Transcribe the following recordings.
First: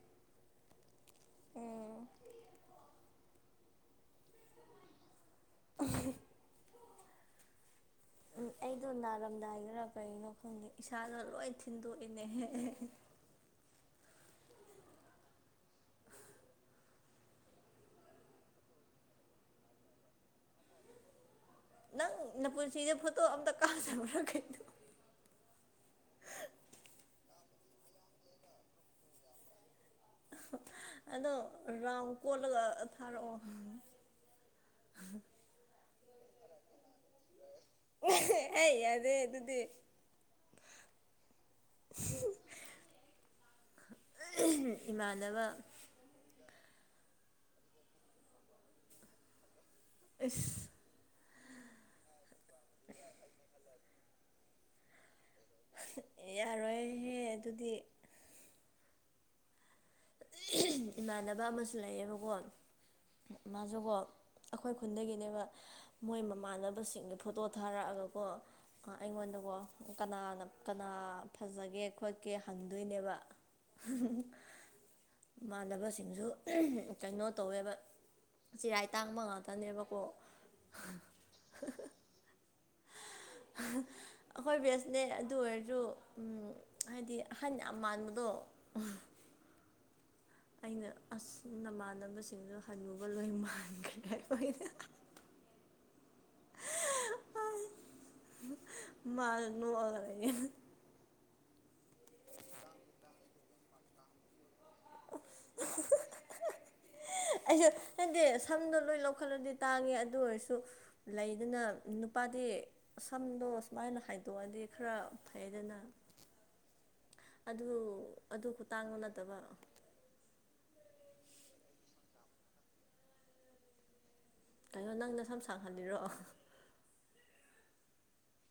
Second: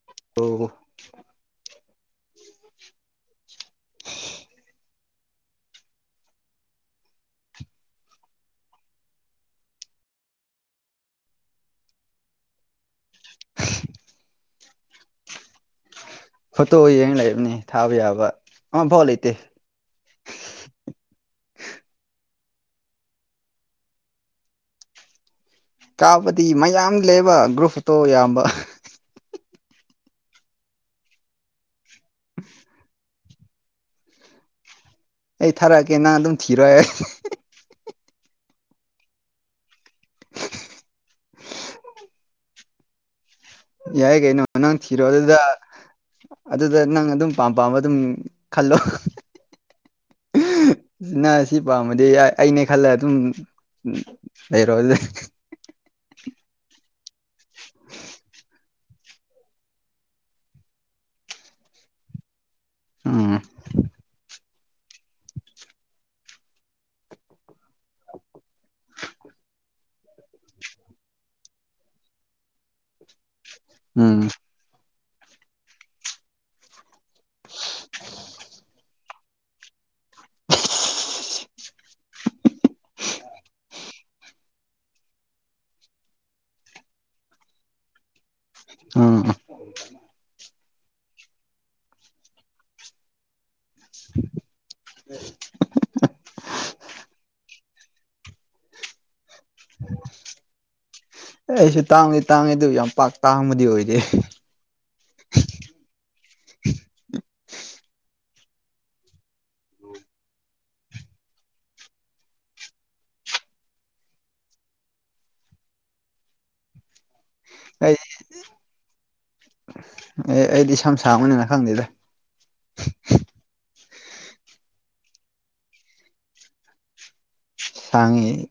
[unintelligible] ꯎꯝ [unintelligible] ꯑꯩꯗꯣ ꯅꯥꯔꯝꯗꯥꯏꯅꯔ ꯀꯩꯅꯣ ꯈꯪꯗꯦ ꯏꯁꯥꯗꯣ ꯂꯣꯏ ꯊꯤꯟꯗꯣꯛꯏꯅꯦ ꯐꯣꯇꯣ ꯌꯦꯡꯉ ꯂꯩꯕꯅꯤ ꯊꯥꯕ ꯌꯥꯕ ꯑꯐꯥꯎ ꯂꯩꯇꯦ ꯅ ꯄꯨꯟꯁꯤꯗꯦ ꯐꯣꯠꯇꯣ ꯑꯃꯇꯥ ꯀꯞꯇꯕꯔꯣ ꯀꯔꯤꯅꯣ ꯀꯥꯕꯗꯤ ꯃꯌꯥꯝ ꯂꯩꯕ ꯒ꯭ꯔꯨꯞꯇꯣ ꯑꯌꯥꯝꯕ ꯑꯗꯣ ꯔꯥꯎꯝ ꯀꯣꯠꯂꯒ ꯊꯥꯔꯛꯑꯣ ꯑꯩ ꯊꯥꯔꯛꯑꯀꯦ ꯅꯪ ꯑꯗꯨꯝ ꯊꯤꯔꯣꯏ ꯑꯩ ꯑꯩ ꯌꯥꯗꯦ ꯑꯗꯨꯗꯤ [unintelligible] ꯌꯥꯏꯒꯩꯅꯣ ꯅꯪ ꯊꯤꯔꯣ ꯑꯗꯨꯗ ꯏꯃꯥꯟꯅꯕ ꯑꯗꯨꯗ ꯅꯪ ꯑꯗꯨꯝ ꯄꯥꯝ ꯄꯥꯝꯕ ꯑꯗꯨꯝ ꯈꯜꯂꯣ ꯑꯁ ꯁꯤꯅ ꯁꯤ ꯄꯥꯝꯕꯗꯤ ꯑꯩꯅ ꯈꯜꯂ ꯑꯗꯨꯝ ꯂꯩꯔꯣ ꯑꯗꯨ ꯌꯥꯔꯣꯏꯍꯦ ꯑꯗꯨꯗꯤ ꯏꯃꯥꯟꯅꯕ ꯑꯃꯁꯨ ꯂꯩꯌꯦꯕꯀꯣ ꯎꯝ ꯃꯥꯁꯨꯀꯣ ꯑꯩꯈꯣꯏ ꯈꯨꯟꯗꯒꯤꯅꯦꯕ ꯃꯣꯏ ꯃꯃꯥꯟꯅꯕꯁꯤꯡꯗ ꯐꯣꯇꯣ ꯊꯥꯔꯛꯑꯒꯀꯣ ꯑꯩꯉꯣꯟꯗꯀꯣ ꯀꯅꯥꯅ ꯀꯅꯥ ꯐꯖꯒꯦ ꯈꯣꯠꯀꯦ ꯍꯟꯗꯣꯏꯅꯦꯕ ꯎꯝ ꯃꯥꯟꯅꯕꯁꯤꯡꯁꯨ ꯀꯩꯅꯣ ꯇꯧꯋꯦꯕ ꯆꯔꯥꯏ ꯇꯥꯡꯕ ꯉꯥꯛꯇꯅꯦꯕꯀꯣ ꯎꯝ ꯑꯩꯈꯣꯏ ꯕꯦꯁꯅꯦ ꯑꯗꯨ ꯑꯣꯏꯔꯁꯨ ꯍꯥꯏꯗꯤ ꯑꯍꯟ ꯌꯥꯝ ꯃꯥꯟꯕꯗꯣ ꯑ ꯑꯩꯅ ꯑꯁ ꯅꯃꯥꯟꯅꯕꯁꯤꯡꯗꯨꯣ ꯍꯜꯂꯨꯒ ꯂꯣꯏ ꯃꯥꯟꯈ꯭ꯔꯦ ꯎꯝ ꯃꯥꯅꯣꯉ ꯑꯦ ꯑꯩꯁꯨ ꯇꯥꯡꯗꯤ ꯇꯥꯡꯉꯤ ꯑꯗꯨ ꯌꯥꯝ ꯄꯥꯛ ꯇꯥꯡꯕꯗꯤ ꯑꯣꯏꯗꯦ [inaudible] ꯑꯩꯁꯨ ꯍꯥꯏꯗꯤ ꯁꯝꯗꯣ ꯂꯣꯏ ꯂꯧꯈꯠꯂꯗꯤ ꯇꯥꯡꯉꯦ ꯑꯗꯨ ꯑꯣꯏꯔꯁꯨ ꯂꯩꯗꯅ ꯅꯨꯄꯥꯗꯤ ꯁꯝꯗꯣ ꯁꯨꯃꯥꯏꯅ ꯍꯥꯏꯗꯣꯛꯑꯗꯤ ꯈꯔ ꯐꯩꯗꯅ ꯑꯗꯨ ꯑꯩ ꯑꯗꯨ ꯈꯨꯇꯥꯡꯗꯨ ꯅꯠꯇꯕ ꯑꯦ ꯑꯩꯗꯤ ꯁꯝ ꯁꯡꯕꯅꯤꯅ ꯈꯪꯗꯦꯗ ꯀꯩꯅꯣ ꯅꯪꯅ ꯁꯝ ꯁꯥꯡꯍꯜꯂꯤꯔꯣ ꯁꯪꯏꯍꯤ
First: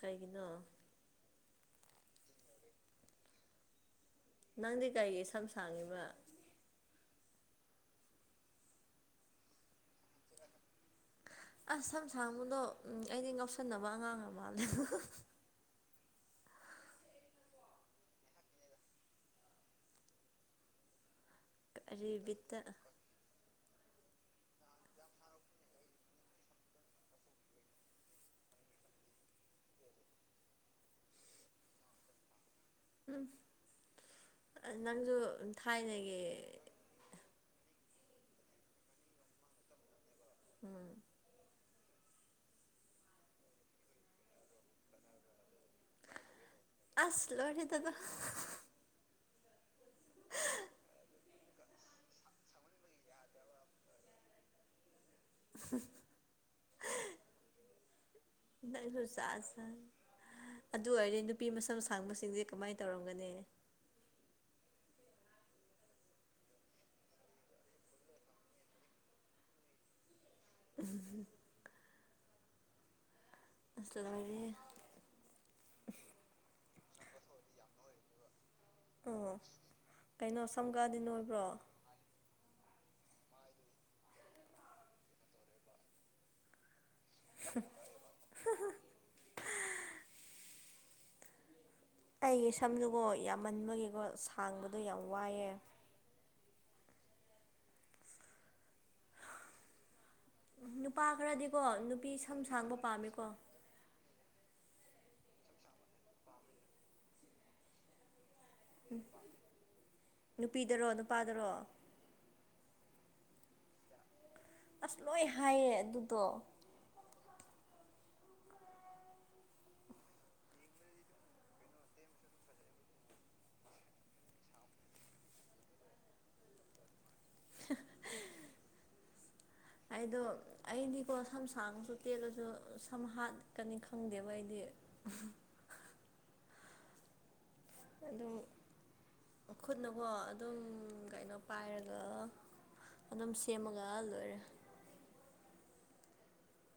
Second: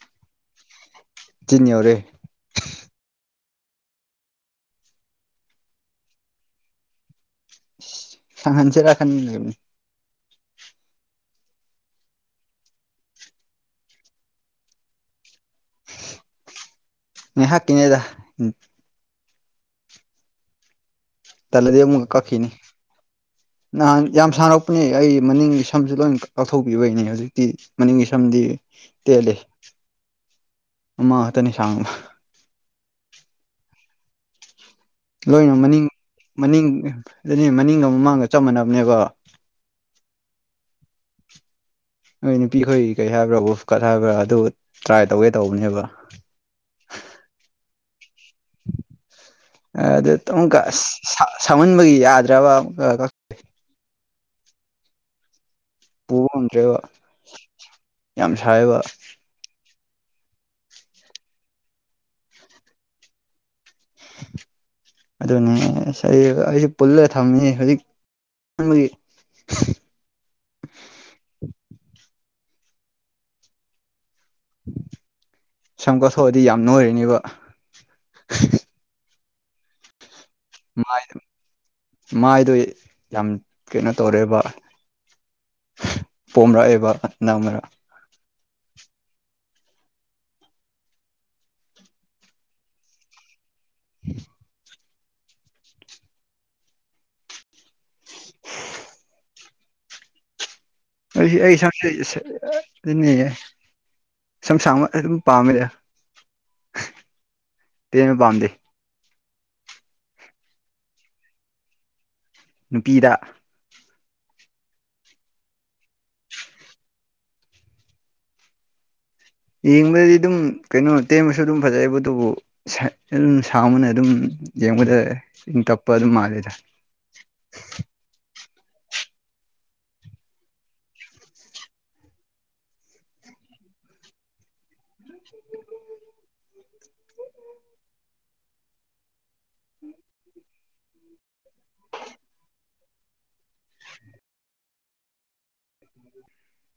ꯀꯩꯒꯤꯅꯣ ꯇꯅꯤ ꯑꯣꯔꯦ ꯅꯪꯗꯤ ꯀꯔꯤꯒꯤ ꯁꯝ ꯁꯥꯡꯉꯤꯕ ꯁꯪꯍꯟꯁꯤꯔꯥ ꯈꯟ ꯂꯤꯕꯅꯤ ꯑꯁ ꯁꯝ ꯁꯥꯡꯕꯗꯣ ꯑꯩꯗꯤ ꯉꯥꯎꯁꯟꯅꯕ ꯑꯉꯥꯡ ꯃꯥꯜꯂꯕ ꯅ ꯍꯥꯥꯛ ꯀꯅꯦꯗ ꯇꯂꯗꯤ ꯑꯃꯨꯛ ꯀꯥ ꯀꯔꯤ ꯀꯛ ꯈꯤꯅꯤ ꯕꯤꯠꯇ ꯅꯍꯥꯟ ꯌꯥꯝ ꯁꯥꯟꯔꯛꯄꯅꯦ ꯑꯩ ꯃꯅꯤꯡꯒꯤ ꯁꯝꯁꯨ ꯂꯣꯏ ꯀꯥꯛꯊꯣꯛꯄꯤꯕꯩꯅꯦ ꯍꯧꯖꯤꯛꯇꯤ ꯃꯅꯤꯡꯒꯤ ꯁꯝꯗꯤ ꯇꯦꯜꯂꯦ ꯃꯃꯥ ꯉꯥꯛꯇꯅꯤ ꯁꯥꯡꯕ ꯎꯝ ꯅꯪꯁꯨ ꯊꯥꯏꯅꯒꯤ ꯎꯝ ꯑꯗꯨꯅꯦ ꯃꯅꯤꯡꯒ ꯃꯃꯥꯡꯒ ꯆꯞ ꯃꯅꯕꯅꯦꯕ ꯎꯝ ꯅꯣꯏ ꯅꯨꯄꯤꯈꯣꯏ ꯀꯔꯤ ꯍꯥꯏꯕ꯭ꯔꯥ ꯕꯨꯐꯀꯠ ꯍꯥꯏꯕ꯭ꯔꯥ ꯑꯗꯨ ꯇ꯭ꯔꯥꯏ ꯇꯧꯒꯦ ꯇꯧꯕꯅꯦꯕ ꯑꯁ ꯂꯣꯏꯔꯦ ꯗꯅꯥ ꯑꯗꯨ ꯑꯃꯛꯀ ꯁꯪꯍꯟꯕꯒꯤ ꯌꯥꯗ꯭ꯔꯕ ꯄꯨꯕ ꯉꯝꯗ꯭ꯔꯦꯕ ꯌꯥꯝ ꯁꯥꯏꯕ ꯅꯔꯨꯁꯥꯁꯟ ꯑꯗꯨ ꯑꯣꯏꯔꯦ ꯅꯨꯄꯤ ꯃꯁꯝ ꯁꯥꯡꯕꯁꯤꯡꯁꯦ ꯀꯃꯥꯏꯅ ꯇꯧꯔꯝꯒꯅꯤ [inaudible] ꯑꯗꯨꯅꯦꯁ ꯑꯩꯁꯨ ꯄꯨꯜꯂ ꯊꯝꯃꯤ ꯍꯧꯖꯤꯛꯒꯤ ꯑꯁꯗꯦ ꯁꯝ ꯀꯠꯊꯣꯛꯑꯗꯤ ꯌꯥꯝ ꯅꯣꯏꯔꯅꯦꯕ ꯑꯣ ꯀꯩꯅꯣ ꯁꯝꯀꯗꯤ ꯅ ꯑꯣꯏꯕ꯭ꯔꯣ ꯃꯥꯏꯗꯣ ꯌꯥꯝ ꯀꯩꯅꯣ ꯇꯧꯔꯦꯕ ꯄꯣꯝꯔꯛꯑꯦꯕ ꯍꯟꯗꯛ ꯍ ꯃꯔꯛ ꯑꯩꯒꯤ ꯁꯝꯗꯨꯀꯣ ꯌꯥꯝꯃꯟꯕꯒꯤꯀꯣ ꯁꯥꯡꯕꯗꯣ ꯌꯥꯝ ꯋꯥꯏꯑꯦ ꯎꯝ ꯑꯩ ꯑꯩ ꯏꯁꯇ ꯑꯗꯨꯅꯤꯌꯦ ꯄꯥꯝꯃꯦꯀꯣ ꯁꯝ ꯁꯥꯡꯕ ꯑꯗꯨꯝ ꯄꯥꯝꯃꯦ ꯇꯦꯟꯕ ꯄꯥꯝꯗꯦ ꯎꯝ ꯅꯨꯄꯤꯗꯔꯣ ꯅꯨꯄꯥꯗꯔꯣ ꯅꯨꯄꯤꯗ ꯑꯁ ꯂꯣꯏ ꯍꯥꯏꯌꯦ ꯑꯗꯨꯗꯣ ꯌꯦꯡꯕꯗꯗꯤ ꯑꯗꯨꯝ ꯀꯩꯅꯣ ꯇꯦꯟꯕꯁꯨ ꯑꯗꯨꯝ ꯐꯖꯩꯌꯦꯕ ꯑꯗꯨꯕꯨ ꯑꯗꯨꯝ ꯁꯕꯅ ꯑꯗꯨꯝ ꯌꯦꯡꯕꯗ ꯏꯪ ꯇꯞꯄ ꯑꯗꯨꯝ ꯃꯥꯜꯂꯦꯗ [inaudible] ꯑꯩꯗꯣ ꯑꯩꯗꯤꯀꯣ ꯁꯝ ꯁꯥꯡꯁꯨ ꯇꯦꯜꯂꯁꯨ ꯁꯝ ꯍꯥꯠꯀꯅꯤ ꯈꯪꯗꯦꯕ ꯑꯩꯗꯤ ꯎꯝ ꯑꯗꯣ ꯈꯨꯠꯅꯀꯣ ꯑꯗꯨꯝ ꯀꯩꯅꯣ ꯄꯥꯏꯔꯒ ꯑꯗꯨꯝ ꯁꯦꯝꯃꯒ ꯂꯣꯏꯔꯦ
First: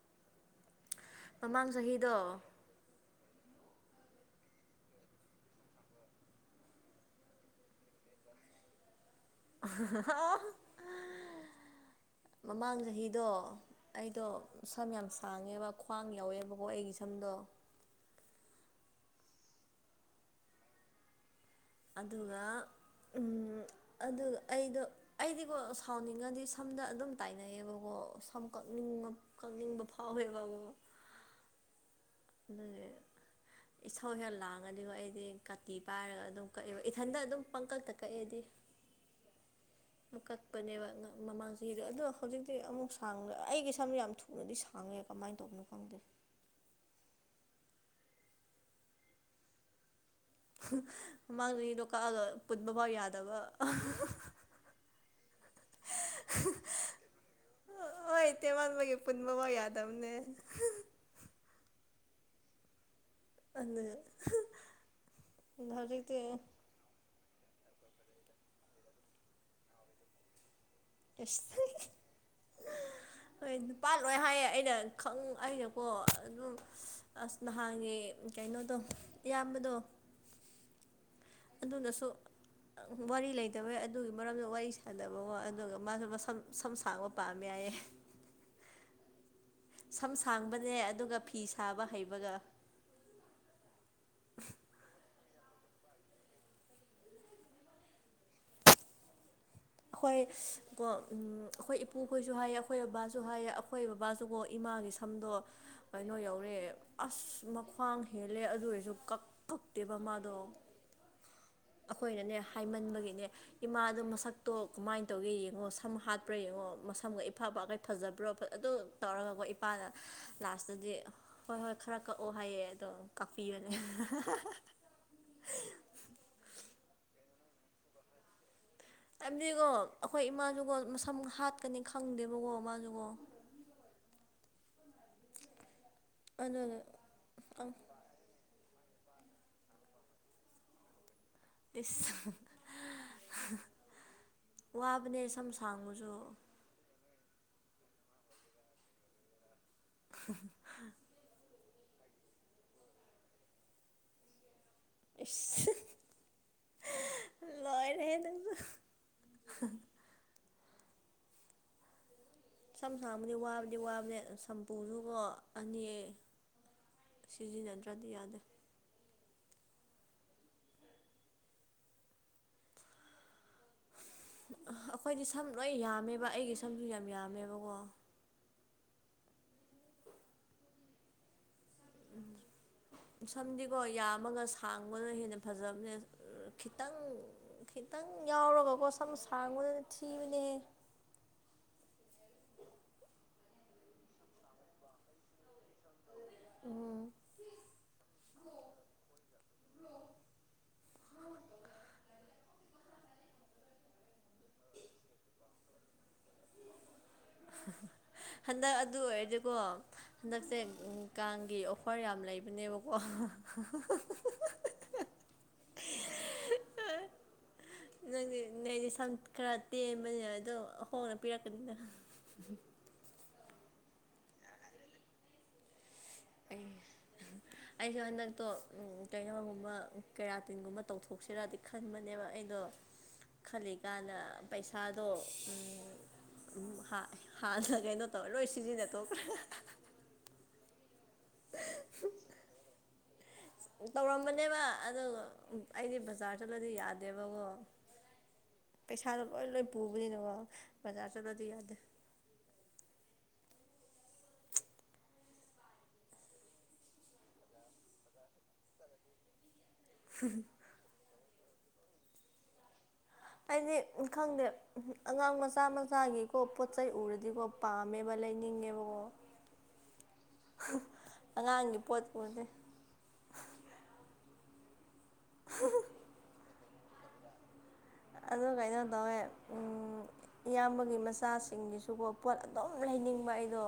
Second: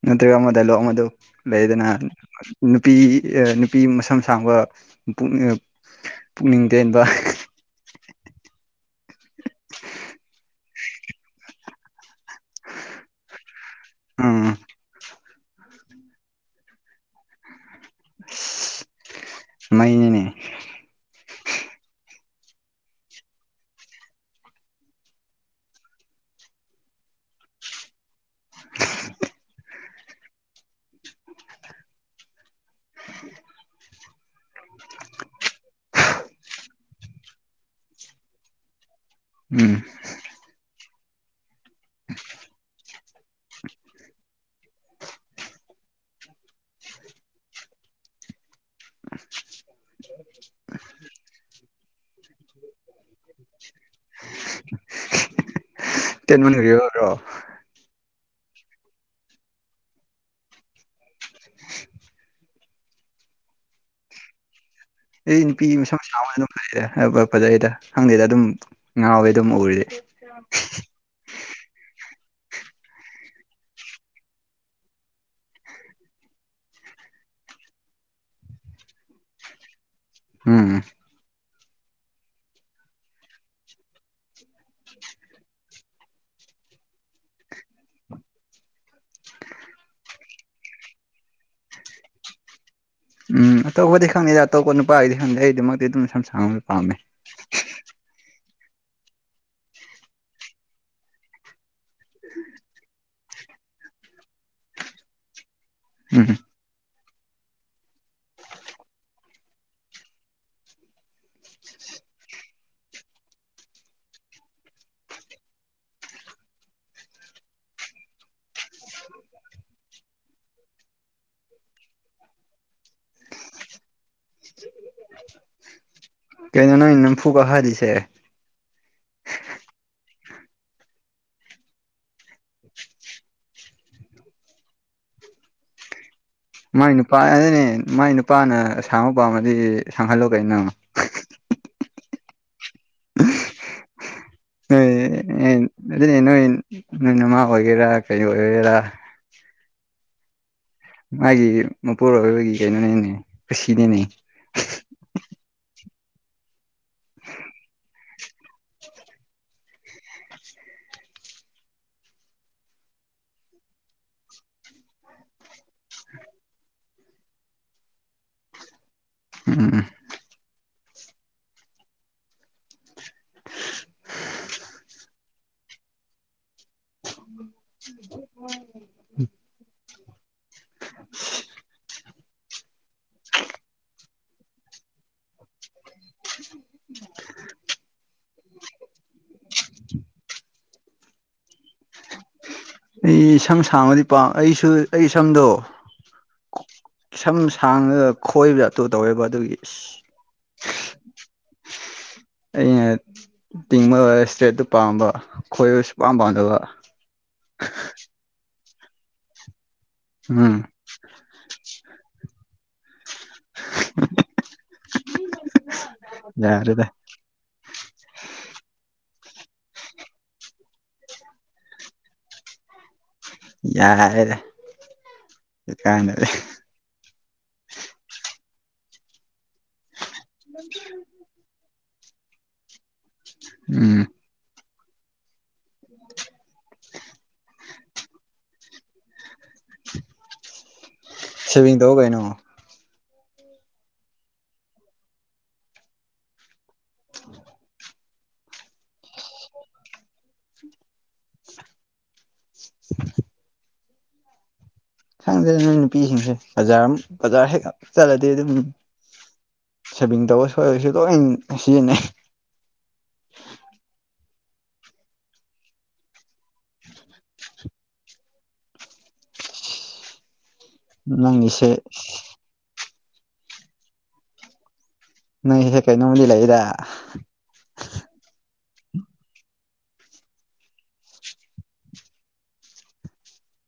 ꯅꯠꯇ꯭ꯔꯒ ꯑꯃꯗ ꯂꯣ ꯑꯃꯗꯨ ꯃꯃꯥꯡ ꯂꯩꯗꯅ ꯆꯍꯤꯗꯣ ꯅꯨꯄꯤ ꯅꯨꯄꯤ ꯃꯁꯝ ꯁꯥꯡꯕꯅꯤꯡ ꯄꯨꯛꯅꯤꯡ ꯇꯦꯟꯕ ꯃꯃꯥꯡ ꯆꯍꯤꯗꯣ ꯑꯩꯗꯣ ꯎꯝ ꯁꯝ ꯌꯥꯝ ꯁꯥꯡꯉꯦꯕ ꯈ꯭ꯋꯥꯡ ꯌꯥꯎꯋꯦꯕꯀꯣ ꯑꯩꯒꯤ ꯁꯝꯗꯣ ꯃꯅꯤꯅꯦ ꯑꯗꯨꯒ ꯑꯗꯨꯒ ꯑꯩꯗꯣ ꯑꯩꯗꯤꯀꯣ ꯁꯥꯎꯅꯤꯡꯉꯗꯤ ꯁꯝꯅ ꯑꯗꯨꯝ ꯇꯥꯏꯅꯩꯌꯦꯕꯀꯣ ꯁꯝ ꯀꯛꯅꯤꯡ ꯀꯪꯅꯤꯡꯕ ꯐꯥꯎ ꯍꯕꯕꯨ ꯑ ꯏꯁꯧ ꯍꯦꯛ ꯂꯥꯡꯉꯗꯤꯀꯣ ꯑꯩꯗꯤ ꯀꯥꯇꯤ ꯄꯥꯏꯔꯒ ꯑꯗꯨꯝ ꯀꯛꯑꯦꯕ ꯏꯊꯟꯇ ꯑꯗꯨꯝ ꯄꯪꯀꯛꯇ ꯀꯛꯑꯦꯗꯤ [unintelligible] ꯎꯝ ꯀꯛꯄꯅꯦꯕ ꯃꯃꯥꯡ ꯆꯍꯤꯗꯣ ꯑꯗꯣ ꯍꯧꯖꯤꯛꯇꯤ ꯑꯃꯨꯛ ꯁꯥꯡꯗ ꯑꯩꯒꯤ ꯁꯝ ꯌꯥꯝ ꯄꯨꯅꯗꯤ ꯁꯥꯡꯉꯦ ꯀꯃꯥꯏꯅ ꯇꯧꯕꯅꯣ ꯈꯪꯗꯦ ꯃꯃꯥꯡꯗꯒꯤꯗꯣ ꯀꯛꯑꯒ ꯄꯨꯟꯕꯐꯥꯎ ꯌꯥꯗꯕ ꯇꯦꯟ ꯃꯅꯤꯈ꯭ꯔꯣ ꯍꯣꯏ ꯏ ꯇꯦꯃꯟꯥꯟꯕꯒꯤ ꯄꯨꯟꯕꯐꯥꯎ ꯌꯥꯗꯕꯅꯦ ꯑꯗ ꯑꯩ ꯅꯨꯄꯤ ꯃꯁꯝ ꯆꯅ ꯑꯗꯨꯝ ꯂꯩꯩꯔꯦ ꯐꯖꯩꯗ ꯈꯪꯗꯦ ꯗ ꯑꯗꯨꯝ ꯉꯥꯎꯋꯦ ꯑꯗꯨꯝ ꯎꯔꯤꯗꯤ ꯑꯦꯁ ꯍꯣꯏ ꯅꯨꯄꯥ ꯂꯣꯏ ꯍꯥꯏꯌꯦ ꯑꯩꯅ ꯈꯪ ꯑꯩꯅꯀꯣ ꯑꯗꯨꯝ ꯑꯁ ꯅꯍꯥꯟꯒꯤ ꯀꯩꯅꯣꯗꯣ ꯏꯌꯥꯝꯕꯗꯣ ꯎꯝ ꯑꯗꯨꯅꯁꯨ ꯋꯥꯔꯤ ꯂꯩꯇꯕ ꯑꯗꯨꯒꯤ ꯃꯔꯝꯗ ꯋꯥꯔꯤ ꯁꯥꯗꯕ ꯋꯥꯣ ꯑꯗꯨꯒ ꯃꯥꯁꯨ ꯃꯁꯝ ꯁꯝ ꯁꯥꯡꯕ ꯄꯥꯝꯃꯦ ꯌꯥꯏꯌꯦ ꯁꯝ ꯁꯥꯡꯕꯅꯦ ꯑꯗꯨꯒ ꯐꯤ ꯁꯥꯕ ꯍꯩꯕꯒ ꯎꯝ ꯑꯇꯣꯞꯄꯗꯤ ꯈꯪꯗꯦꯗ ꯑꯇꯣꯞꯄ ꯅꯨꯄꯥꯒꯤꯗꯤ ꯈꯪꯗꯦ ꯑꯩ ꯑꯗꯨꯃꯛꯇꯤ ꯑꯗꯨꯝ ꯁꯝ ꯁꯥꯡ ꯄꯥꯝꯃꯦ ꯑꯈꯣꯏ ꯀꯣ ꯎꯝ ꯑꯈꯣꯏ ꯏꯄꯨꯈꯣꯏꯁꯨ ꯍꯥꯏꯌꯦ ꯑꯈꯣꯏ ꯕꯕꯥꯁꯨ ꯍꯥꯏꯌꯦ ꯑꯈꯣꯏ ꯕꯕꯥꯁꯨꯀꯣ ꯏꯃꯥꯒꯤꯁꯨ ꯁꯝꯗꯣ ꯀꯩꯅꯣ ꯎꯝ ꯌꯧꯔꯦ ꯑꯁ ꯃꯈ꯭ꯋꯥꯡ ꯍꯦꯜꯂꯦ ꯑꯗꯨ ꯑꯣꯏꯔꯁꯨ ꯀꯛ ꯀꯛꯇꯦꯕ ꯃꯥꯗꯣ ꯑꯈꯣꯏꯅꯅꯦ ꯍꯥꯏꯃꯟꯕꯒꯤꯅꯦ ꯏꯃꯥꯗꯣ ꯃꯁꯛ ꯇꯣ ꯀꯃꯥꯏ ꯇꯧꯒꯦ ꯌꯦꯡꯉꯣ ꯁꯝ ꯍꯥꯠꯄ꯭ꯔꯥ ꯌꯦꯡꯉꯣ ꯃꯁꯝꯒ ꯏꯐꯥ ꯐꯥꯒꯩ ꯐꯖꯕ꯭ꯔꯣ ꯑꯗꯨ ꯇꯧꯔꯒꯀꯣ ꯏꯄꯥꯗ ꯂꯥꯁꯇꯗꯤ ꯍꯣꯏ ꯍꯣꯏ ꯈꯔ ꯀꯛꯑꯣ ꯍꯥꯏꯌꯦ ꯑꯗꯣ ꯀꯛꯄꯤꯌꯨꯅꯦ ꯅꯪ ꯐꯨꯕ ꯍꯥꯏꯔꯤꯁꯦ ꯍꯥꯏꯕꯗꯤꯒꯣ ꯑꯈꯣꯏ ꯏꯃꯥꯖꯨꯀꯣ ꯃꯁꯝ ꯍꯥꯠꯀꯅꯤ ꯈꯪꯗꯦꯕꯀꯣ ꯃꯥꯖꯨꯒꯣ [unintelligible] ꯃꯥꯏ ꯅꯨꯄꯥ ꯑꯗꯨꯅꯦ ꯃꯥꯏ ꯅꯨꯄꯥꯅ ꯑꯁꯥꯡꯕ ꯄꯥꯝꯃꯗꯤ ꯁꯥꯡꯍꯜꯂꯣ ꯀꯩꯅꯣ ꯏꯁ ꯋꯥꯕꯅꯦ ꯁꯝ ꯁꯥꯡꯕꯁꯨ ꯎ ꯃꯥ ꯑꯣꯏꯒꯦꯔꯥ ꯀꯩ ꯑꯣꯏꯒꯦꯔꯥ [unintelligible] ꯃꯥꯒꯤ ꯃꯄꯨꯔꯣꯏꯕꯒꯤ ꯀꯩꯅꯣꯅꯤꯅꯦ ꯀꯨꯁꯤꯅꯤꯅꯦ ꯏꯁ ꯂꯣꯏꯔꯦꯍꯦ ꯅꯪꯖꯨ ꯁꯝ ꯁꯥꯡꯕꯗꯤ ꯋꯥꯕꯗꯤ ꯋꯥꯕꯅꯦ ꯁꯝꯄꯨꯁꯨꯀꯣ ꯑꯅꯤ ꯁꯤꯖꯤꯟꯅꯗ꯭ꯔꯗꯤ ꯌꯥꯗꯦ ꯎꯝ ꯑꯩꯈꯣꯏꯗꯤ ꯁꯝ ꯂꯣꯏ ꯌꯥꯝꯃꯦꯕ ꯑꯩꯒꯤ ꯁꯝꯁꯨ ꯌꯥꯝ ꯌꯥꯝꯃꯦꯕꯀꯣ ꯎꯝ ꯁꯝꯗꯤꯀꯣ ꯌꯥꯝꯃꯒ ꯁꯥꯡꯕꯅ ꯍꯦꯟꯅ ꯐꯖꯕꯅꯦ ꯈꯤꯇꯪ ꯈꯤꯇꯪ ꯌꯥꯎꯔꯒꯀꯣ ꯁꯝ ꯁꯥꯡꯕꯗꯨꯅ ꯊꯤꯕꯨꯅꯦꯍ ꯑꯩ ꯁꯝ ꯁꯥꯡꯕꯗꯤ ꯄꯥꯝ ꯑꯩꯁꯨ ꯑꯩ ꯁꯝꯗꯣ ꯎꯝ ꯁꯝ ꯁꯥꯡꯉꯒ ꯈꯣꯏꯕ ꯇꯣ ꯇꯧꯋꯦꯕ ꯑꯗꯨꯒꯤ ꯏꯁ ꯑꯩꯅ ꯇꯤꯡꯕ ꯂꯣꯢꯔꯥ ꯏꯁꯇ꯭ꯔꯦꯠꯇꯨ ꯄꯥꯝꯕ ꯈꯣꯏꯕ ꯁꯨꯄꯥꯝ ꯄꯥꯝꯗꯕ ꯍꯟꯗꯛ ꯑꯗꯨ ꯑꯣꯏꯔꯗꯤꯀꯣ ꯎꯝ ꯍꯟꯗꯛꯁꯦ ꯀꯥꯡꯒꯤ ꯄꯔ ꯌꯥꯝ ꯂꯩꯕꯅꯦꯕꯀꯣ ꯌꯥꯔꯦꯗ ꯅꯪꯗꯤ ꯅꯣꯏꯗꯤ ꯁꯝ ꯈꯔ ꯇꯦꯟꯕꯅꯦꯅ ꯑꯗꯣ ꯍꯣꯡꯅ ꯄꯤꯔꯛꯀꯅꯤꯗ ꯌꯥꯔꯦꯔꯦ ꯀꯅꯔꯦ ꯑꯩ ꯑꯩꯁꯨꯦ ꯍꯟꯗꯛꯇꯣ ꯀꯩꯅꯣꯒꯨꯝꯕ ꯀꯦꯔꯥꯇꯤꯟꯒꯨꯝꯕ ꯇꯧꯊꯣꯛ ꯁꯤꯔꯗꯤ ꯈꯟꯕꯅꯦꯕ ꯑꯩꯗꯣ ꯎꯝ ꯈꯜꯂꯤꯀꯥꯟꯗ ꯄꯩꯁꯥꯗꯣ ꯍꯥ ꯍꯥꯟꯅ ꯀꯩꯅꯣ ꯇꯧꯔꯦ ꯂꯣꯏ ꯁꯤꯖꯤꯟꯅ ꯊꯣꯈꯔ꯭ꯦ ꯁꯤꯦꯕꯤꯗꯧ ꯀꯩꯅꯩꯅꯣ ꯇꯧꯔꯝꯕꯅꯦꯕ ꯑ ꯑꯩꯗꯤ ꯕꯖꯥꯔ ꯆꯠꯂꯗꯤ ꯌꯥꯗꯦꯕꯀꯣ ꯄꯩꯁꯥꯗꯣ ꯂꯣꯏ ꯂꯣꯏ ꯄꯨꯕꯅꯤꯅꯀꯣ ꯕꯖꯥꯔ ꯆꯠꯂꯗꯤ ꯌꯥꯗꯦ ꯁꯪꯗꯦ ꯅꯣꯏ ꯅꯨꯄꯤꯁꯤꯡꯁꯦ ꯕꯖꯥꯔ ꯕꯖꯥꯔ ꯍꯦꯛ ꯆꯠꯂꯗꯤ ꯑꯗꯨꯝ ꯁꯦꯚꯤꯡ ꯇꯧꯕ ꯁꯣꯏꯕꯁꯨ ꯂꯣꯏ ꯁꯤꯖꯤꯟꯅꯩ ꯑꯩꯗꯤ ꯈꯪꯗꯦ ꯑꯉꯥꯡ ꯃꯆꯥ ꯃꯆꯥꯒꯤꯀꯣ ꯄꯣꯠ ꯆꯩꯩ ꯎꯔꯗꯤꯀꯣ ꯄꯥꯝꯃꯦꯕ ꯂꯩꯅꯤꯡꯉꯦꯕꯀꯣ ꯅꯪꯒꯤꯁꯦ ꯑꯉꯥꯡꯒꯤ ꯄꯣꯠꯄꯗꯤꯦ ꯅꯪꯒꯤꯁꯦ ꯀꯩꯅꯣꯝꯗꯤ ꯂꯩꯗ ꯑꯗꯨ ꯀꯩꯅꯣ ꯇꯧꯋꯦ ꯏꯌꯥꯝꯕꯒꯤ ꯃꯆꯥꯁꯤꯡꯁꯤꯁꯨꯀꯣ ꯄꯣꯠ ꯑꯗꯨꯝ ꯂꯩꯅꯤꯡꯕ ꯑꯩꯗꯣ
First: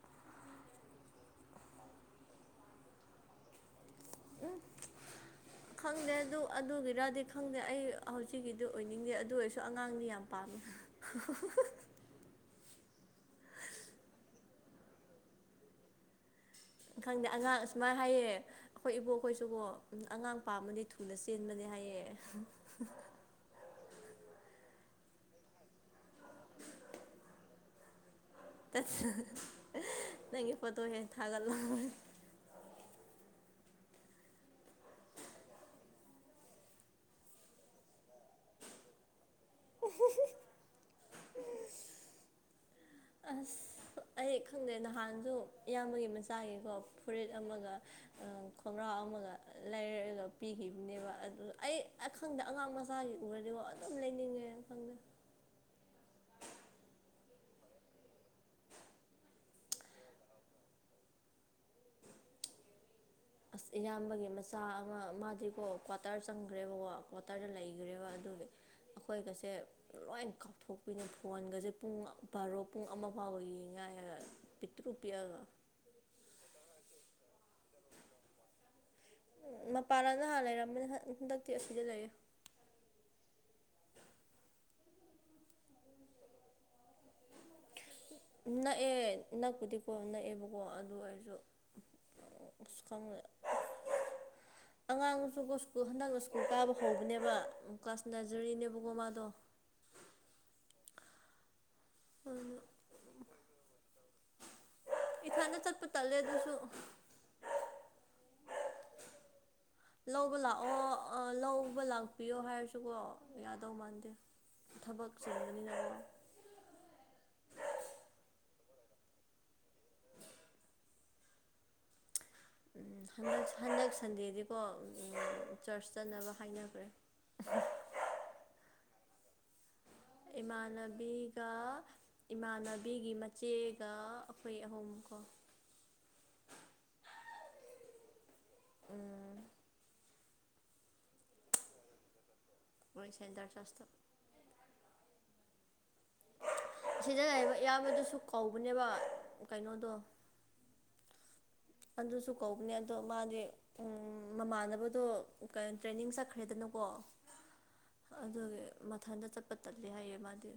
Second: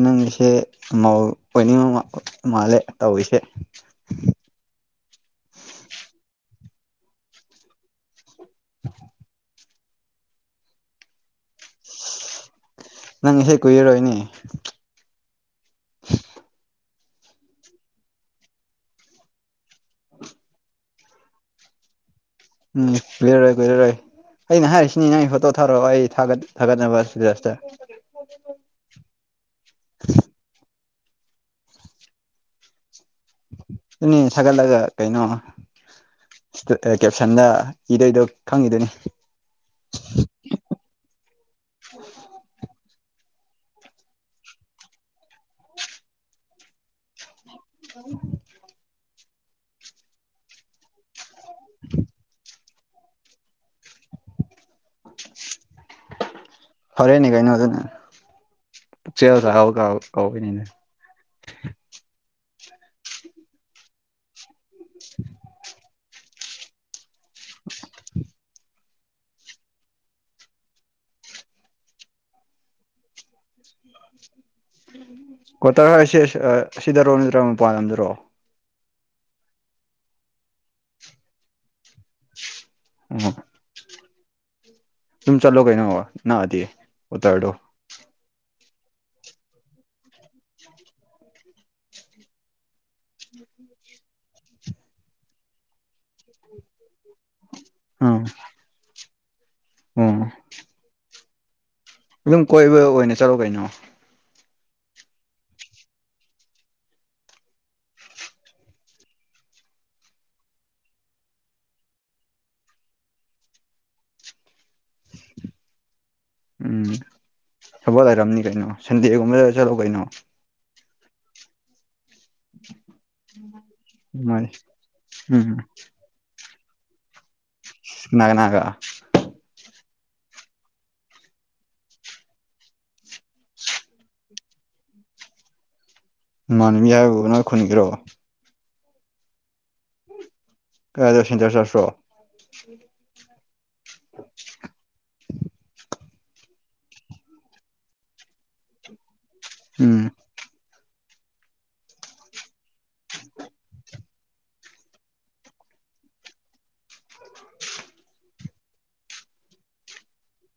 ꯅꯪꯒꯤꯁꯦꯧ ꯑꯣꯏꯅꯤꯡꯕ ꯃꯥꯜꯂꯦ ꯇꯧꯔꯤꯁꯦ ꯎꯝ ꯈꯪꯗꯦ ꯑꯗꯨ ꯑꯗꯨꯒꯤꯔꯗꯤ ꯈꯪꯗꯦ ꯑꯩ ꯍꯧꯖꯤꯛꯀꯤꯗꯤ ꯑꯣꯏꯅꯤꯡꯗꯦ ꯑꯗꯨ ꯑꯣꯏꯔꯁꯨ ꯑꯉꯥꯡꯗꯤ ꯌꯥꯝ ꯄꯥꯝꯃꯤ ꯅꯪ ꯏꯁꯩ ꯀꯨꯏꯔꯔꯣꯏꯅꯦ ꯈꯪꯗꯦ ꯑꯉꯥꯡ ꯑꯁꯨꯃꯥꯏ ꯍꯥꯏꯌꯦ ꯑꯈꯣꯏ ꯏꯕꯣꯛꯈꯣꯏꯁꯨꯀꯣ ꯑꯉꯥꯡ ꯄꯥꯝꯃꯗꯤ ꯊꯨꯅ ꯆꯦꯟꯕꯅꯦ ꯍꯥꯏꯌꯦ ꯎꯝ ꯀꯨꯔꯔꯣꯏ ꯀꯨꯏꯔꯔꯣꯏ ꯑꯩꯅ ꯍꯥꯏꯔꯤꯁꯤꯅꯤꯅ ꯑꯩ ꯐꯣꯇꯣ ꯊꯥꯔꯛꯑꯣ ꯑꯩꯒꯠ ꯊꯥꯒꯠꯅꯕꯁꯇ ꯅꯪꯒꯤ ꯐꯣꯇꯣ ꯍꯦꯛ ꯊꯥꯒꯠꯂꯣ [unintelligible] ꯁꯥꯒꯠꯂꯒ ꯀꯩꯅꯣ ꯀꯦꯞꯁꯟꯗ ꯏꯗꯣꯏꯗꯣ ꯈꯪꯉꯤꯗꯨꯣꯏꯅꯤ [unintelligible] ꯑꯁ ꯑꯩ ꯈꯪꯗꯦ ꯅꯍꯥꯟꯁꯨ ꯏꯌꯥꯝꯕꯒꯤ ꯃꯆꯥꯒꯤꯀꯣ ꯐꯨꯔꯤꯠ ꯑꯃꯒ [unintelligible] ꯈꯣꯡꯒ꯭ꯔꯥꯎ ꯑꯃꯒ ꯂꯩꯔꯒ ꯄꯤꯈꯤꯕꯅꯦꯕ ꯑꯗꯨ ꯑꯩ ꯑꯈꯪꯗ ꯑꯉꯥꯡ ꯃꯥꯒꯤ ꯎꯔꯗꯤꯀꯣ ꯑꯗꯨꯝ ꯂꯩꯅꯤꯡꯉꯦꯅ ꯈꯪꯗꯦ ꯐꯔꯦꯅꯦ ꯀꯩꯅꯣ ꯑꯗꯨꯠ ꯄꯨꯛꯆꯦꯜ [unintelligible] ꯀꯧꯒꯅꯤꯅꯦ ꯑꯁ ꯏꯌꯥꯝꯕꯒꯤ ꯃꯆꯥ ꯑꯃ ꯃꯥꯗꯤꯀꯣ ꯀ꯭ꯋꯥꯇꯔ ꯆꯪꯒꯔꯦꯕꯀꯣ ꯀ꯭ꯋꯥꯇꯔꯗ ꯂꯩꯈ꯭ꯔꯦꯕ ꯑꯗꯨꯒꯤ ꯑꯩꯈꯣꯏꯒꯁꯦ ꯂꯣꯏ ꯀꯥꯞꯊꯣꯛꯄꯤꯅꯦ ꯐꯣꯟꯒꯁꯦ ꯄꯨꯡ ꯕꯥꯔꯣ ꯄꯨꯡ ꯑꯃ ꯐꯥꯎꯕ ꯌꯦꯡꯉꯥꯏ ꯄꯇ꯭ꯕ꯭ꯌꯥ ꯀꯋ꯭ꯥꯇꯔ ꯍꯥꯏꯁꯦ ꯑꯁꯤꯗꯔꯣ ꯅꯠꯇ꯭ꯔꯥ ꯃꯄꯥꯟ ꯂꯝꯗꯔꯣ ꯎꯝ ꯃꯄꯥꯟ ꯂꯝꯗ ꯍꯥꯟ ꯂꯩꯔꯝꯕꯅꯤ ꯍꯟꯗꯛꯇꯤ ꯑꯁꯤꯗ ꯂꯩꯌꯦ ꯎꯝ ꯑꯗꯨꯝ ꯆꯠꯂꯣ ꯀꯩꯅꯣ ꯅꯅꯥꯑꯗꯤ ꯎꯇꯔꯗꯣ ꯅꯛꯑꯦ ꯅꯛꯄꯨꯗꯤꯀꯣ ꯅꯛꯑꯦꯕꯀꯣ ꯑꯗꯨ ꯑꯣꯏꯔꯁꯨ ꯑꯁ ꯈꯪꯗꯦ ꯑꯉꯥꯡꯁꯨꯀꯣ ꯁ꯭ꯀꯨꯜ ꯍꯟꯗꯛꯅ ꯁ꯭ꯀꯨꯜ ꯀꯥꯕ ꯍꯧꯕꯅꯦꯕ ꯄꯀꯥꯁ ꯅꯔꯖꯔꯤꯅꯦꯦꯕꯒꯃꯥꯗꯣ ꯑꯎ ꯑꯗꯨꯝ ꯀꯣꯏꯕ ꯑꯣꯏꯅ ꯆꯠꯂꯣ ꯀꯩꯅꯣ ꯏꯊꯟꯗ ꯆꯠꯄ ꯇꯠꯂꯦ ꯑꯗꯨꯁꯨ ꯂꯧꯕ ꯂꯥꯛꯑꯣ ꯑꯥ ꯂꯧꯕ ꯂꯥꯛꯄꯤꯌꯣ ꯍꯥꯏꯔꯁꯨꯀꯣ ꯌꯥꯗꯧ ꯃꯥꯟꯗꯦ ꯊꯕꯛ ꯆꯤꯟꯕꯅꯤꯅꯥꯀꯣ ꯎꯝ ꯊꯕꯣ ꯂꯩꯔꯝꯅꯤ ꯀꯩꯅꯣ ꯁꯟꯗꯦꯒꯨꯝꯕꯗ ꯆꯠꯂꯣ ꯀꯩꯅꯣ ꯎꯝ ꯍꯟꯗꯛ ꯍꯟꯗꯛ ꯑꯗꯨꯃꯥꯏ ꯁꯟꯗꯦꯗꯤꯀꯣ ꯎꯝ ꯆꯔꯆ ꯆꯠꯅꯕ ꯍꯥꯏꯅꯈ꯭ꯔꯦ ꯏꯁ ꯀꯅꯥ ꯀꯅꯥꯒ ꯏꯃꯥꯟꯅꯕꯤꯒ ꯏꯃꯥꯟꯅꯕꯤꯒꯤ ꯃꯆꯦꯒ ꯑꯈꯣꯏ ꯑꯍꯨꯝ ꯀꯣ ꯏ ꯃꯥꯟꯅꯕꯤ ꯍꯥꯏꯕꯕꯨ ꯅꯪ ꯈꯨꯟꯒꯤꯔꯣꯑꯣ ꯎꯝ [unintelligible] ꯑꯩꯣꯏ ꯁꯦꯟꯇꯔ ꯆꯋꯥꯁꯇꯕ ꯁꯤꯗ ꯂꯩꯕ ꯏꯌꯥꯝꯕꯗꯨꯁꯨ ꯀꯧꯕꯅꯦꯕ ꯀꯩꯅꯣꯗꯣ ꯎꯝ ꯑꯗꯨꯁꯨ ꯀꯧꯕꯅꯦ ꯑꯗꯣ ꯃꯥꯁꯦ ꯃꯃꯥꯟꯅꯕꯗꯣ ꯇ꯭ꯔꯦꯅꯤꯡ ꯆꯠꯈ꯭ꯔꯦꯗꯅꯀꯣ ꯑꯗꯨꯒꯤ ꯃꯊꯟꯇ ꯆꯠꯄ ꯆꯠꯂꯦ ꯍꯥꯏꯌꯦ ꯃꯥꯗꯤ